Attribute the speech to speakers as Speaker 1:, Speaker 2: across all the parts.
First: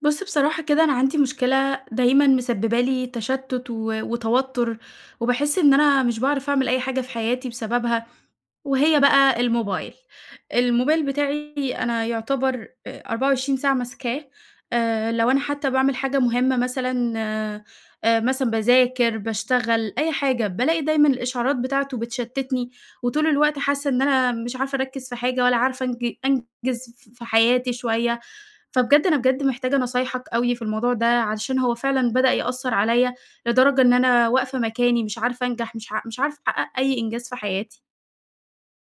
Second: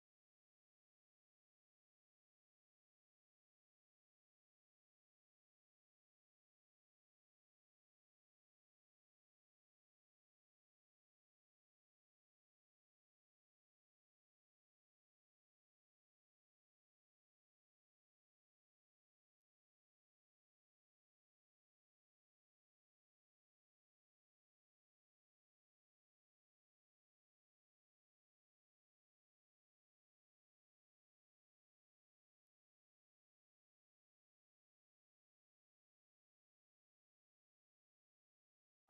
Speaker 1: بُص بصراحة كده أنا عندي مشكلة دايمًا مسببة لي تشتّت و وتوتُّر، وباحس إن أنا مش باعرف أعمل أي حاجة في حياتي بسببها، وهي بقى الموبايل. الموبايل بتاعي أنا يعتبر آآ 24 ساعة ماسكاه، آآ لو أنا حتّى باعمل حاجة مهمة مثلًا آآ مثلًا باذاكر باشتغل أي حاجة، بالاقي دايمًا الإشعارات بتاعته بتشتّتني، وطول الوقت حاسّة إن أنا مش عارفة أركّز في حاجة ولا عارفة أنج أنجز ف في حياتي شوية، فبجد أنا بجد محتاجة نصايحك أوي في الموضوع ده، علشان هو فعلًا بدأ يأثّر عليّا، لدرجة إن أنا واقفة مكاني مش عارفة أنجح مش ع مش عارفة أحقق أي إنجاز في حياتي.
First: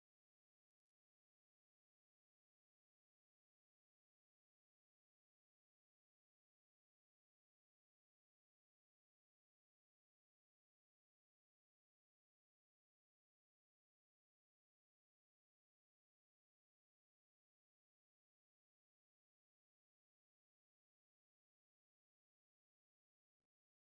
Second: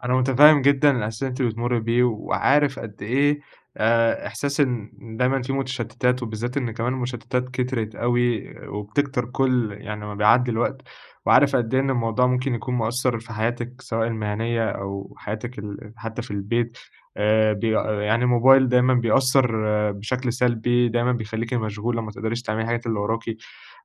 Speaker 2: أنا متفهّم جدًا الإحساس اللي أنتِ بتمرّي بيه، وعارف قد إيه آآ إحساس إن دايمًا فيه متشتتات وبالذات إن كمان المشتتات كترِت أوي، وبتكتر كُل يعني ما بيعدّي الوقت، وعارف قد إيه إن الموضوع ممكن يكون مأثّر في حياتِك سواء المهنية أو حياتِك ال حتّى في البيت، آآ ب يعني الموبايل دايمًا بيأثّر بشكل سلبي دايمًا بيخليكِ مشغولة ما تقدريش تعملي الحاجات اللي وراكِ،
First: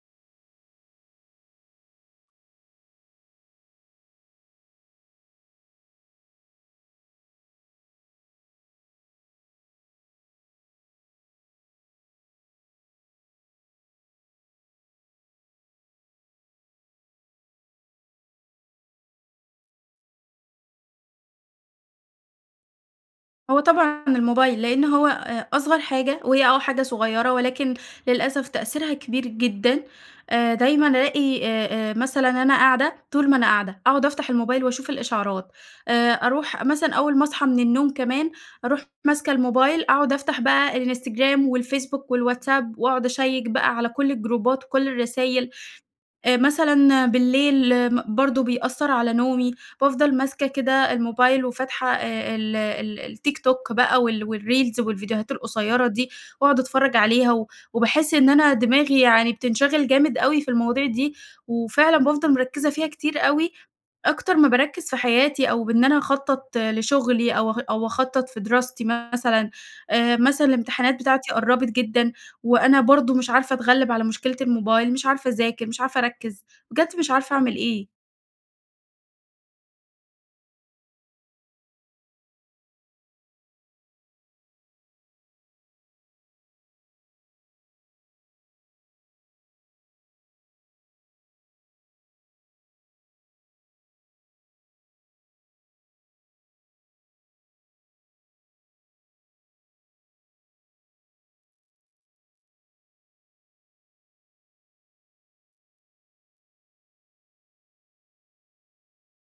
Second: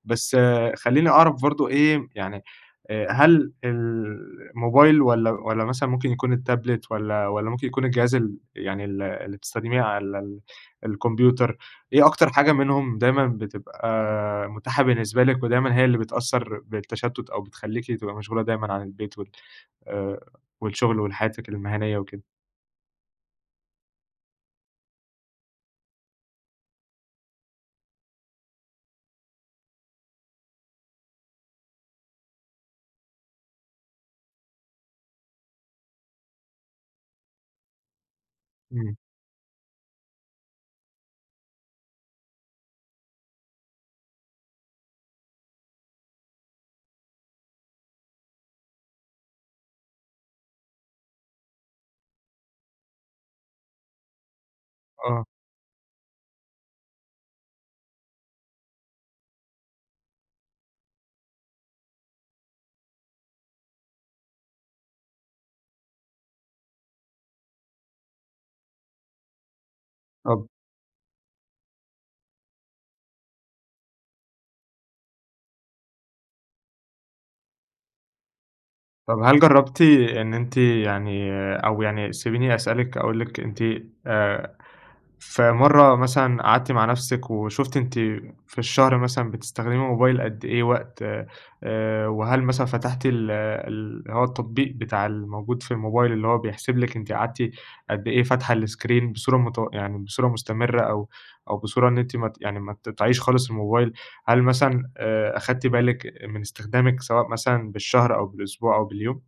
Speaker 2: بس خلّيني أعرف برضه إيه يعني آآ هل الموبايل والّا والّا مثلًا ممكن يكون التابلت والّا والّا ممكن يكون الجهاز ال يعني ال اللي بتستخدميه على ال الكمبيوتر، إيه أكتر حاجة منهم دايمًا بتبقى متاحة بالنسبة لِك، ودايمًا هي اللي بتأثّر بالتشتت أو بتخلّيكِ تبقى مشغولة دايمًا عن البيت وال آآ والشغل وحياتِك المهنية وكده؟
Speaker 1: هو طبعًا الموبايل، لإن هو آآ أصغر حاجة، وهي آه حاجة صغيّرة ولكن للأسف تأثيرها كبير جدًا، آآ دايمًا ألاقي آآ آآ مثلًا أنا قاعدة، طول ما أنا قاعدة أقعد أفتح الموبايل وأشوف الإشعارات، آآ أروح مثلًا أول ما اصحى من النوم كمان، أروح
Speaker 2: إمم.
Speaker 1: ماسكة الموبايل أقعد أفتح بقى Instagram والFacebook والWhatsApp وأقعد أشيّك بقى على كُل الجروبات وكُل الرسايل، آآ مثلًا بالليل م برضو بيأثّر على نومي، بافضل ماسكة كده الموبايل وفاتحة ال ال الTikTok بقى وال والريلز
Speaker 2: آه.
Speaker 1: والفيديوهات القصيّرة دي، وأقعد أتفرج عليها و وباحس إن أنا دماغي يعني بتنشغل جامد أوي في المواضيع دي، وفعلًا بافضل مركّزة فيها كتير أوي، أكتر ما باركّز في حياتي أو بإن أنا أخطّط لشغلي أو أخ أو أخطّط في دراستي مثلًا، آآ مثلًا
Speaker 2: طب
Speaker 1: الامتحانات بتاعتي قرّبِت جدًا، وأنا برضو مش عارفة أتغلّب على مشكلة الموبايل، مش عارفة اذاكر مش عارفة أركّز، بجد مش عارفة أعمل إيه.
Speaker 2: طب هل جرّبتِ إن أنتِ يعني أو يعني سيبيني أسألِك أقول لِك أنتِ آآ، في مَرّة مثلًا قعدتِ مع نفْسِك وشُفتِ أنتِ في الشهر مثلًا بتستخدمي الموبايل قد إيه وقت، آآ وهل مثلًا فتحتي ال اللي هو التطبيق بتاع الموجود في الموبايل اللي هو بيحسب لِك أنتِ قعدتِ قد إيه فاتحة الScreen بصورة متو يعني بصورة مستمرّة، أو أو بصورة إن أنتِ مت يعني ما تقطعيش خالص الموبايل، هل مثلًا آآ أخدتِ بالِك من استخدامِك سواء مثلًا، بالشهر أو بالأسبوع أو باليوم؟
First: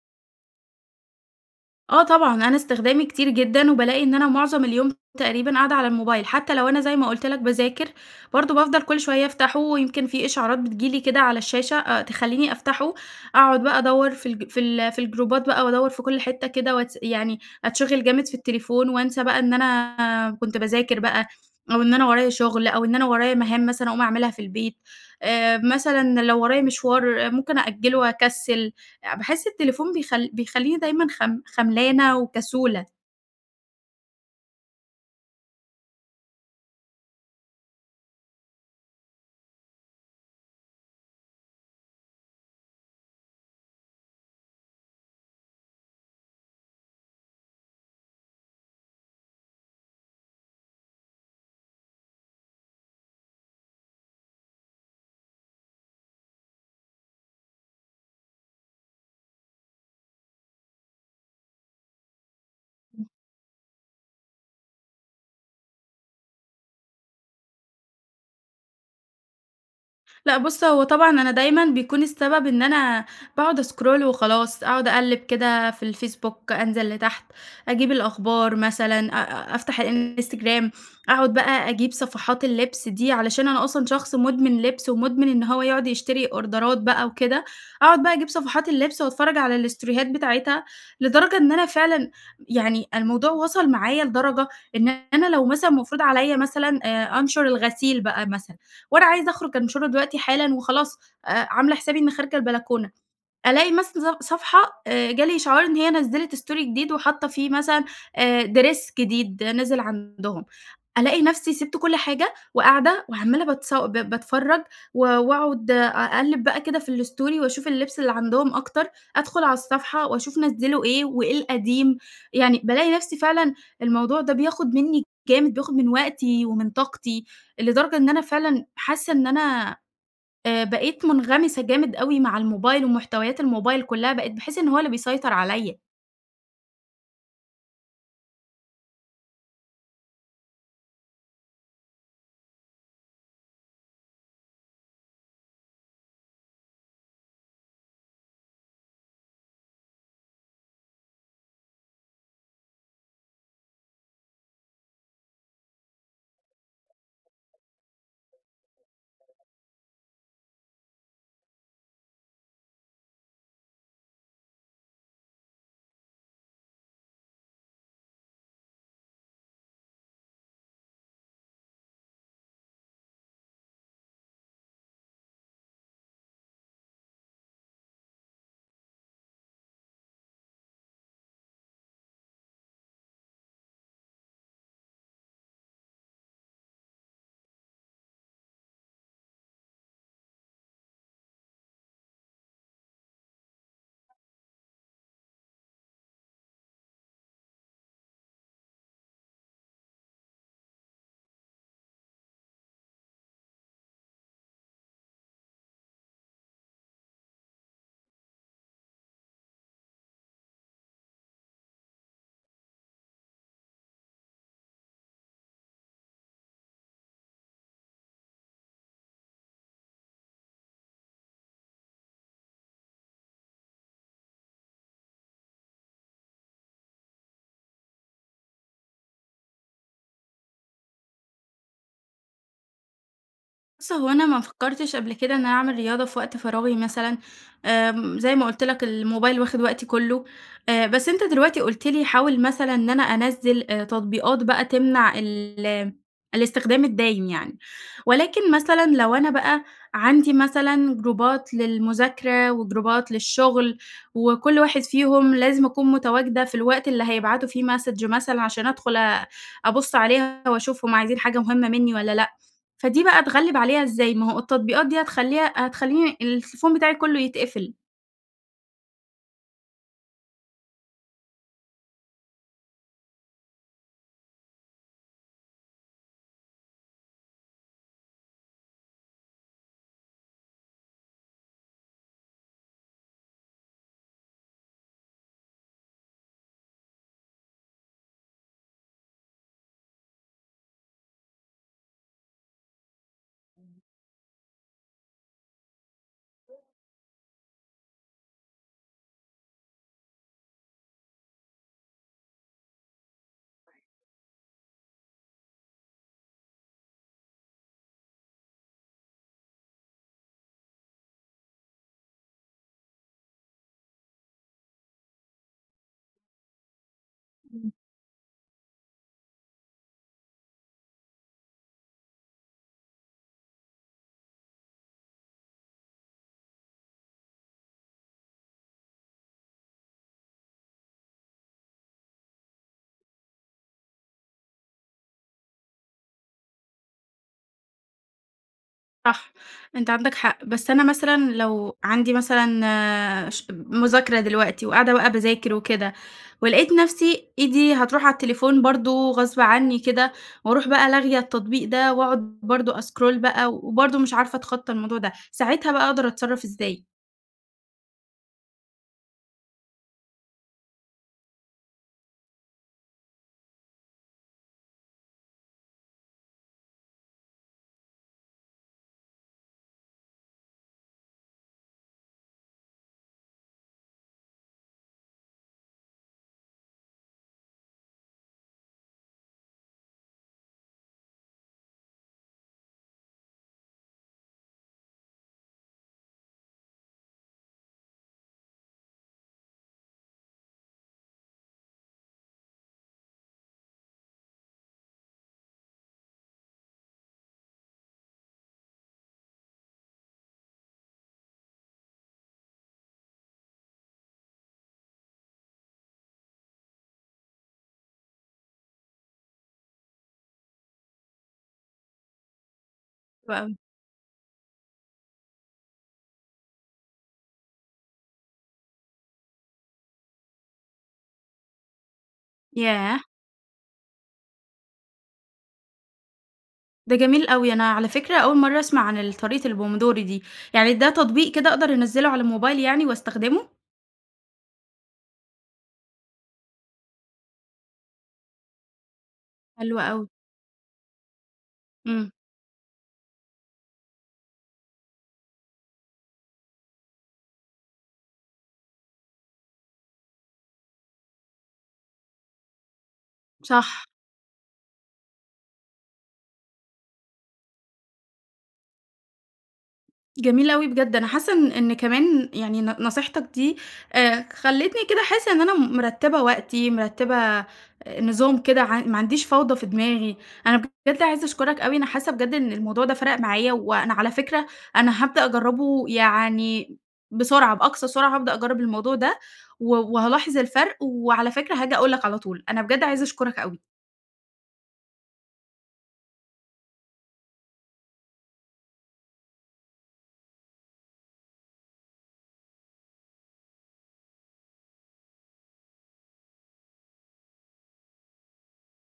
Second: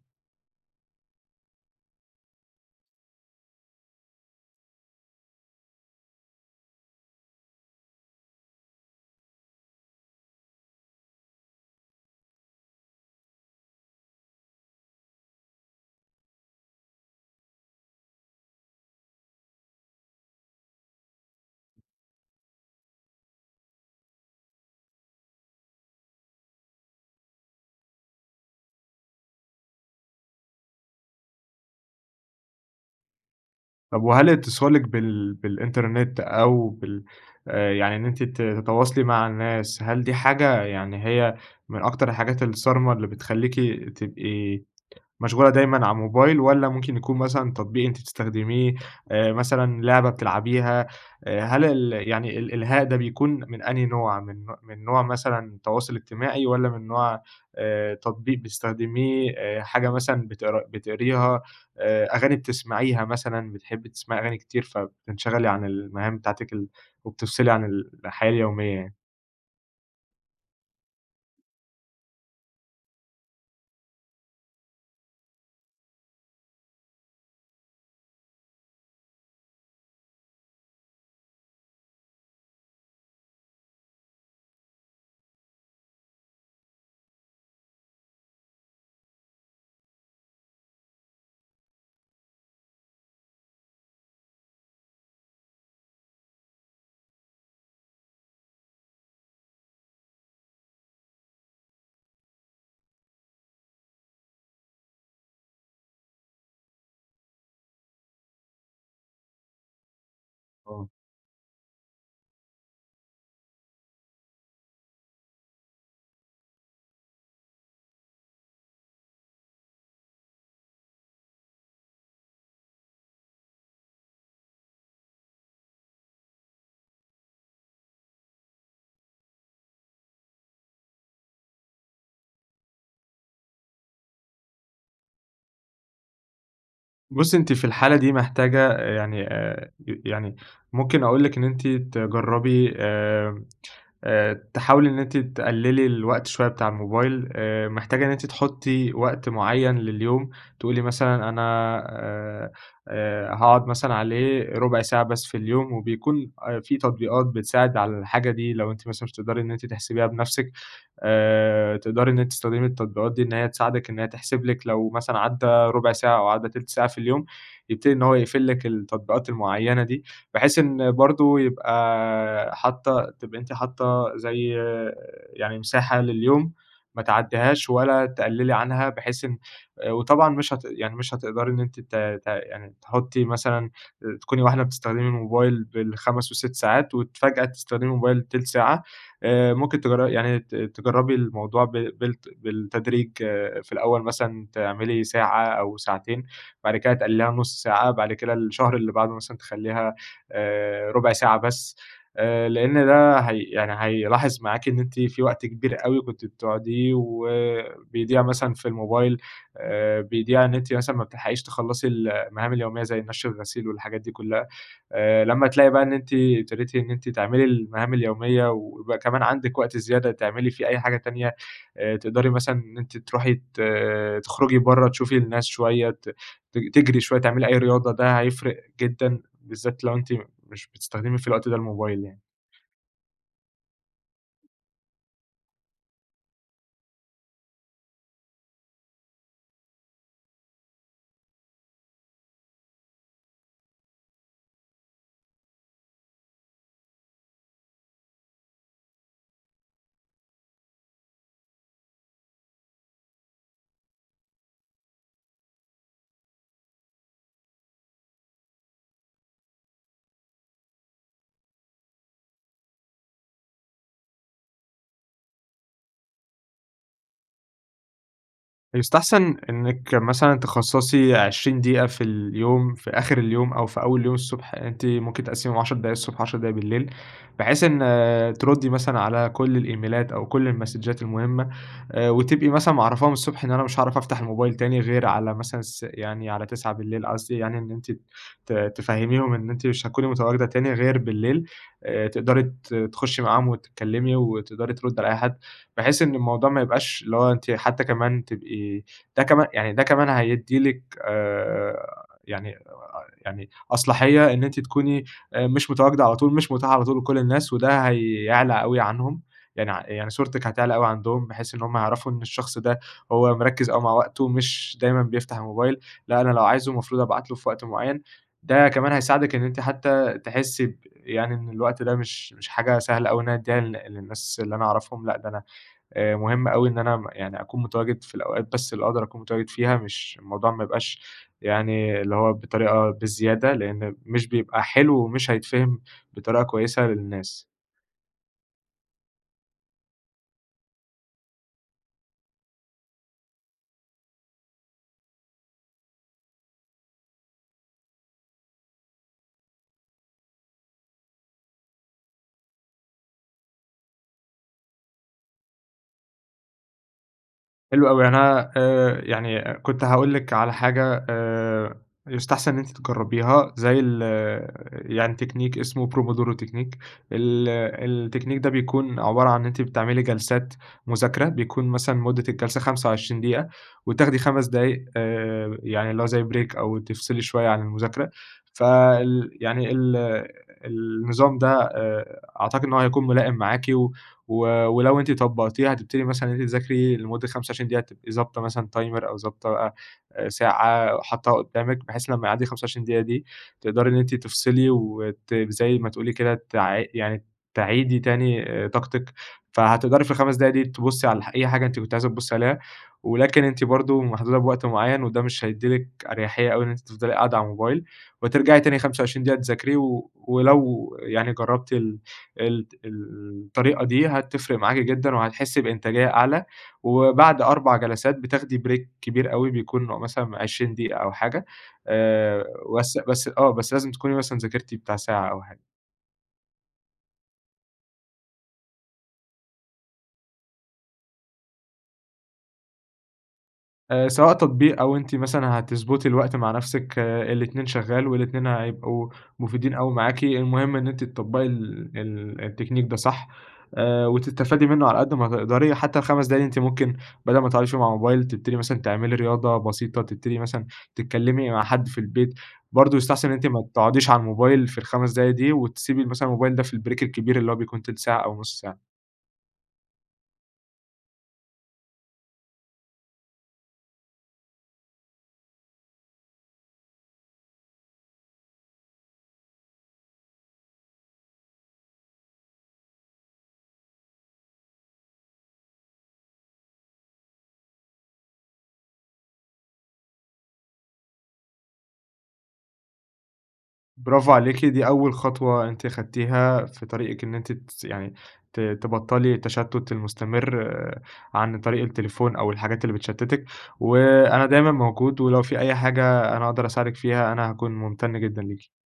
Speaker 1: آه طبعًا، أنا استخدامي كتير جدًا، وبالاقي إن أنا معظم اليوم تقريبًا قاعدة على الموبايل، حتى لو أنا زي ما قُلت لك باذاكر، برضه بافضل كل شوية أفتحه ويمكن في إشعارات بتيجي لي كده على الشاشة، أ تخليني أفتحه، أقعد بقى أدوّر في الج في ال في الجروبات بقى وادوّر في كل حتّة كده واتس يعني أتشِغل جامد في التليفون وانسى بقى إن أنا كنت باذاكر بقى، أو إن أنا ورايا شغل، أو إن أنا ورايا مهام مثلًا أقوم أعملها في البيت، آآ، مثلًا لو ورايا مشوار ممكن أأجّلُه وأكسّل، باحس التليفون بيخل بيخليني دايمًا خم خملانة وكسولة.
Speaker 2: طب وهل اتصالِك بال بالإنترنت أو بال آآ، يعني إن أنتِ ت تتواصلي مع الناس، هل دي حاجة يعني هي من أكتر الحاجات الصارمة اللي بتخليكِ تبقي مشغولة دايمًا على الموبايل؟ والَّا ممكن يكون مثلًا تطبيق أنتِ تستخدميه مثلًا لعبة بتلعبيها، هل ال يعني ال الإلهاء ده بيكون من أنهي نوع؟ من نو من نوع مثلًا تواصل اجتماعي؟ والَّا من نوع آآ، تطبيق بتستخدميه، آآ، حاجة مثلًا بت بتقريها، آآ، أغاني بتسمعيها مثلًا، بتحبي تسمعي أغاني كتير فبتنشغَلي عن المهام بتاعتِك ال وبتفصِلي عن الحياة اليومية يعني.
Speaker 1: لأ بُصّ، هو طبعًا أنا دايمًا بيكون السبب إن أنا باقعد أسكرول وخلاص أقعد أقلِّب كده في الفيسبوك، أنزل لتحت أجيب الأخبار مثلًا، أ أفتح الإنستجرام، أقعد بقى أجيب صفحات اللِبس دي علشان أنا أصلًا شخص مدمن لِبس، ومدمن إن هو يقعد يشتري أوردرات بقى وكده، أقعد بقى أجيب صفحات اللِبس وأتفرّج على الستوريهات بتاعتها، لدرجة إن أنا فعلًا يعني الموضوع وصل معايا لدرجة، إن أنا لو مثلًا مفروض عليَّ مثلًا آآ، أنشر الغسيل بقى مثلًا، وأنا عايزة أخرج أنشرُه دلوقتي حالًا وخلاص آآ، عاملة حسابي إني خارجة البلكونة، ألاقي مثلًا ص صفحة آآ، جه لي إشعار إن هي نزّلت استوري جديد وحاطّة فيه مثلًا آآ، Dress جديد نزل عندهم،
Speaker 2: آه.
Speaker 1: ألاقي نفسي سِبت كل حاجة، وقاعدة وعمّالة باتص ب باتفرّج و وأقعد أقلِّب بقى كده في الستوري وأشوف اللِبس اللي عندهم أكتر، أدخل على الصفحة وأشوف نزّلوا إيه وإيه القديم، يعني بالاقي نفسي فعلًا الموضوع ده بياخد منّي جامد، بياخد من وقتي ومن طاقتي، لدرجة إن أنا فعلًا حاسّة إن أنا آآ، بقيت مُنغمِسة جامد أوي مع الموبايل ومحتويات الموبايل كلّها، بقيت باحسّ إن هو اللي بيسيطر عليَّ.
Speaker 2: بُصّي أنتِ في الحالة دي محتاجة، يعني آآ يعني ممكن أقول لِك إن أنتِ تجرّبي آآ آآ تحاولي إن أنتِ تقلّلي الوقت شوية بتاع الموبايل، آآ محتاجة إن أنتِ تحطي وقت معيّن لليوم، تقولي مثلًا أنا آآ آآ هاقعد مثلًا عليه ربع ساعة بس في اليوم، وبيكون في تطبيقات بتساعد على الحاجة دي، لو أنتِ مثلًا مش هتقدري إن أنتِ تحسبيها بنفسِك، آآ، تقدري إن أنتِ تستخدمي التطبيقات دي إن هي تساعدِك، إن هي تحسب لِك لو مثلًا عدّى ربع ساعة أو عدّى تِلت ساعة في اليوم، يبتدي إن هو يقفل لِك التطبيقات المعيّنة دي، بحيث إن برضه يبقى حاطة تبقي أنتِ حاطة زي يعني مساحة لليوم ما تعدّيهاش ولا تقلّلي عنها، بحيث إن وطبعًا مش هت يعني مش هتقدري إن أنت ت ت يعني تحطي مثلًا تكوني واحدة بتستخدمي الموبايل بال5، وال6 ساعات، وفجأة تستخدمي الموبايل تِلت ساعة، آآ ممكن تجرّ يعني ت تجرّبي الموضوع ب بال بالتدريج، في الأول مثلًا تعملي ساعة أو ساعتين، بعد كده تقلّليها لنص ساعة، بعد كده الشهر اللي بعده مثلًا تخلّيها آآ ربع ساعة بس، آآ، لأن ده هي يعني هيلاحظ معاكِ إن أنتِ في وقت كبير أوي كنتِ بتقعديه وبيضيع مثلًا في الموبايل، آآ بيضيع إن أنتِ مثلًا ما بتلحقيش تخلّصي المهام اليومية، زي نشر الغسيل والحاجات دي كلها، آآ لما تلاقي بقى إن أنتِ ابتديتِ إن أنتِ تعملي المهام اليومية، ويبقى كمان عندِك وقت زيادة تعملي فيه أي حاجة تانية، آآ تقدري مثلًا إن أنتِ تروحي ت تخرجي برّا، تشوفي الناس شوية، ت ت تجري شوية، تعملي أي رياضة، ده هيفرق جدًا بالذات لو أنتِ مش بتستخدمي في الوقت ده الموبايل يعني.
Speaker 1: بُص هو أنا ما فكرتِش قبل كده إن أنا أعمل رياضة في وقت فراغي مثلًا، آمم زي ما قُلت لَك الموبايل واخد وقتي كُلّه، آآ بس أنتَ دلوقتي قُلت لي حاول مثلًا إن أنا أنزِل تطبيقات بقى تمنع ال الاستخدام الدايم يعني، ولكن مثلًا لو أنا بَقى عندي مثلًا جروبات للمذاكرة وجروبات للشُغل، وكُلّ واحد فيهم لازم أكون متواجدة في الوقت اللي هيبعتوا فيه Message مثلًا عشان أدخُل أ أبُص عليها وأشوفهم عايزين حاجة مُهِمَّة مِنّي والّا لأ، فدي بَقى أتغلِّب عليها إزّاي؟ ما هو التطبيقات دي هتخلّيها هتخلّيني التليفون بتاعي كُلّه يتقفل.
Speaker 2: يستحسن إنِِّك مثلًا تخصّصي 20 دقيقة في اليوم، في آخِر اليوم أو في أول اليوم الصبح، أنتِ ممكن تقسِّميهم 10 دقايق الصبح، 10 دقايق بالليل، بحيث إن ترُدّي مثلًا على كل الإيميلات أو كل المسدجات المُهمَّة، آآ وتبقي مثلًا معرفاهم الصبح إن أنا مش هاعرف أفتح الموبايل تاني غير على مثلًا س يعني على 21:00 قصدي يعني إن أنتِ ت تفهَّميهم إن أنتِ مش هتكوني متواجدة تاني غير بالليل، آآ تقدري ت تخُشِّي معاهم وتتكلمي، وتقدري تردّي على أي حَد، بحيث إن الموضوع ما يبقاش اللي هو أنتِ حَتّى كمان تبقي ده كمان يعني ده كمان هيدِّي لِك آآ، يعني آآ، يعني أصلاحية إن أنتِ تكوني مش متواجدة على طول مش مُتاحة على طول لكل الناس، وده هيعلى أوي عنهم، يعني ع يعني صورتِك هتعلى أوي عندهم، بحيث إن هُم يعرفوا إن الشخص ده هو مركز أوي مع وقته، مش دايمًا بيفتح الموبايل لأ، أنا لو عايزُه المفروض أبعت له في وقت
Speaker 1: إمم.
Speaker 2: معين، ده كمان هيساعدِك إن أنتِ حتى تحِسِّي ب يعني إن الوقت ده مش مش حاجة سهلة أوي إن أنا أدّيها لل للنّاس اللي أنا أعرفهم لأ، ده أنا آآ مُهم أوي إن أنا يعني أكون متواجد في الأوقات بس اللي أقدر أكون متواجد فيها، مش الموضوع ما يبقاش يعني اللي هو بطريقة بزيادة، لإن مش بيبقى حلو ومش هيتفهم بطريقة كويسة للنّاس.
Speaker 1: صح. أنت عندك حق، بس أنا مثلًا لو عندي مثلًا ش مذاكرة دلوقتي وقاعدة بقى باذاكر وكده ولقيت نفسي إيدي هتروح على التليفون برضو غصب عنّي كده وأروح بقى لاغية التطبيق ده وأقعد برضو أسكرول بقى وبرضو مش عارفة أتخطى الموضوع ده، ساعتها بقى أقدر أتصرّف إزاي؟
Speaker 2: حلو أوي يعني أنا آآ يعني كنت هاقول لِك على حاجة آآ يُستحسن إن أنتِ تجربيها زي ال آآ يعني تكنيك اسمه pomodoro تكنيك ال التكنيك ده بيكون عبارة عن أنتِ بتعملي جلسات مذاكرة بيكون مثلًا مدة الجلسة 25 دقيقة وتاخدي 5 دقايق آآ يعني اللي هو زي بريك أو تفصلي شويّة عن المذاكرة، فال يعني ال النظام ده آآ عتقد إن هو هيكون ملائم معاكِ، و ولو أنتِ طبقتيه هتبتدي مثلًا إن أنتِ تذاكري لمدة 25 دقيقة تبقي ضابطة مثلًا تايمر أو ضابطة بقى ساعة حطّاها قدّامِك بحيث لمّا يعدّي 25 دقيقة دي تقدري إن أنتِ تفصلي وت زي ما تقول لي كده تع يعني تعيدي تاني طاقتِك، فهتقدري في ال5 دقايق دي تبصّي على ح أي حاجة أنتِ كنتِ عايزة تبصّي عليها ولكن أنتِ برضو محدودة بوقت معيّن وده مش هيدّي لِك أريحية أو إن أنتِ تفضلي قاعدة على الموبايل وترجعي تاني 25 دقيقة تذاكري، و ولو يعني جربتِ ال ال
Speaker 1: حلو
Speaker 2: ال
Speaker 1: أوي.
Speaker 2: الطريقة دي هتفرق معاكِ جدًا وهتحسي بإنتاجية أعلى، وبعد 4 جلسات بتاخدي بريك كبير أوي بيكون مثلًا 20 دقيقة أو حاجة آآ، بس
Speaker 1: ياه!
Speaker 2: بس آه بس لازم تكوني مثلًا ذاكرتِ بتاع ساعة أو حا
Speaker 1: ده جميل أوي، أنا على فكرة أول مرة أسمع عن ال طريقة البومودوري دي، يعني ده تطبيق كده أقدر أنزّله على الموبايل يعني وأستخدمه؟
Speaker 2: آآ، سواء تطبيق أو أنتِ مثلًا هتضبُطي الوقت مع نفسِك، الاتنين شغال والاتنين هيبقوا مفيدين
Speaker 1: حلو
Speaker 2: أوي
Speaker 1: أوي.
Speaker 2: معاكِ، المهم إن أنتِ تطّبقي ال
Speaker 1: امم.
Speaker 2: ال التكنيك ده صح، آآ، وتستفادي منه على قد ما تقدري، حتى ال5 دقايق دي أنتِ ممكن بدل ما تقعدي فيهم على الموبايل تبتدي مثلًا تعملي رياضة بسيطة، تبتدي مثلًا تتكلِّمي مع حد في البيت، برضه يستحسن إن أنتِ ما
Speaker 1: صح.
Speaker 2: تقعديش على الموبايل في ال5 دقايق دي، وتسيبي مثلًا الموبايل ده في البريك الكبير اللي هو بيكون تِلت ساعة أو نُصّ ساعة.
Speaker 1: جميل أوي بجد، أنا حاسة إن إن كمان يعني ن نصيحتك دي آآ، خلّتني كده أحس إن أنا مرّتبة وقتي مرّتبة نظام كده ع ما عنديش فوضى في دماغي، أنا بجد عايزة أشكرك أوي، أنا حاسة بجد إن الموضوع ده فرَق معايا، وأنا على فكرة أنا هابدأ أجرّبه يعني بسرعة، بأقصى سرعة هابدأ أجرّب الموضوع ده، و وهالاحظ الفرق، وعلى فكرة هاجي أقول لك على طول، أنا بجد عايزة أشكرك أوي.
Speaker 2: برافو عليكِ، دي أول خطوة أنتِ أخدتيها في طريقِك إن أنتِ تس يعني ت تبطّلي التشتّت المستمر عن طريق التليفون أو الحاجات اللي بتشتّتِك، وأنا دايمًا موجود ولو في أي حاجة أنا أقدر أساعدِك فيها أنا هاكون ممتن جدًا ليكِ.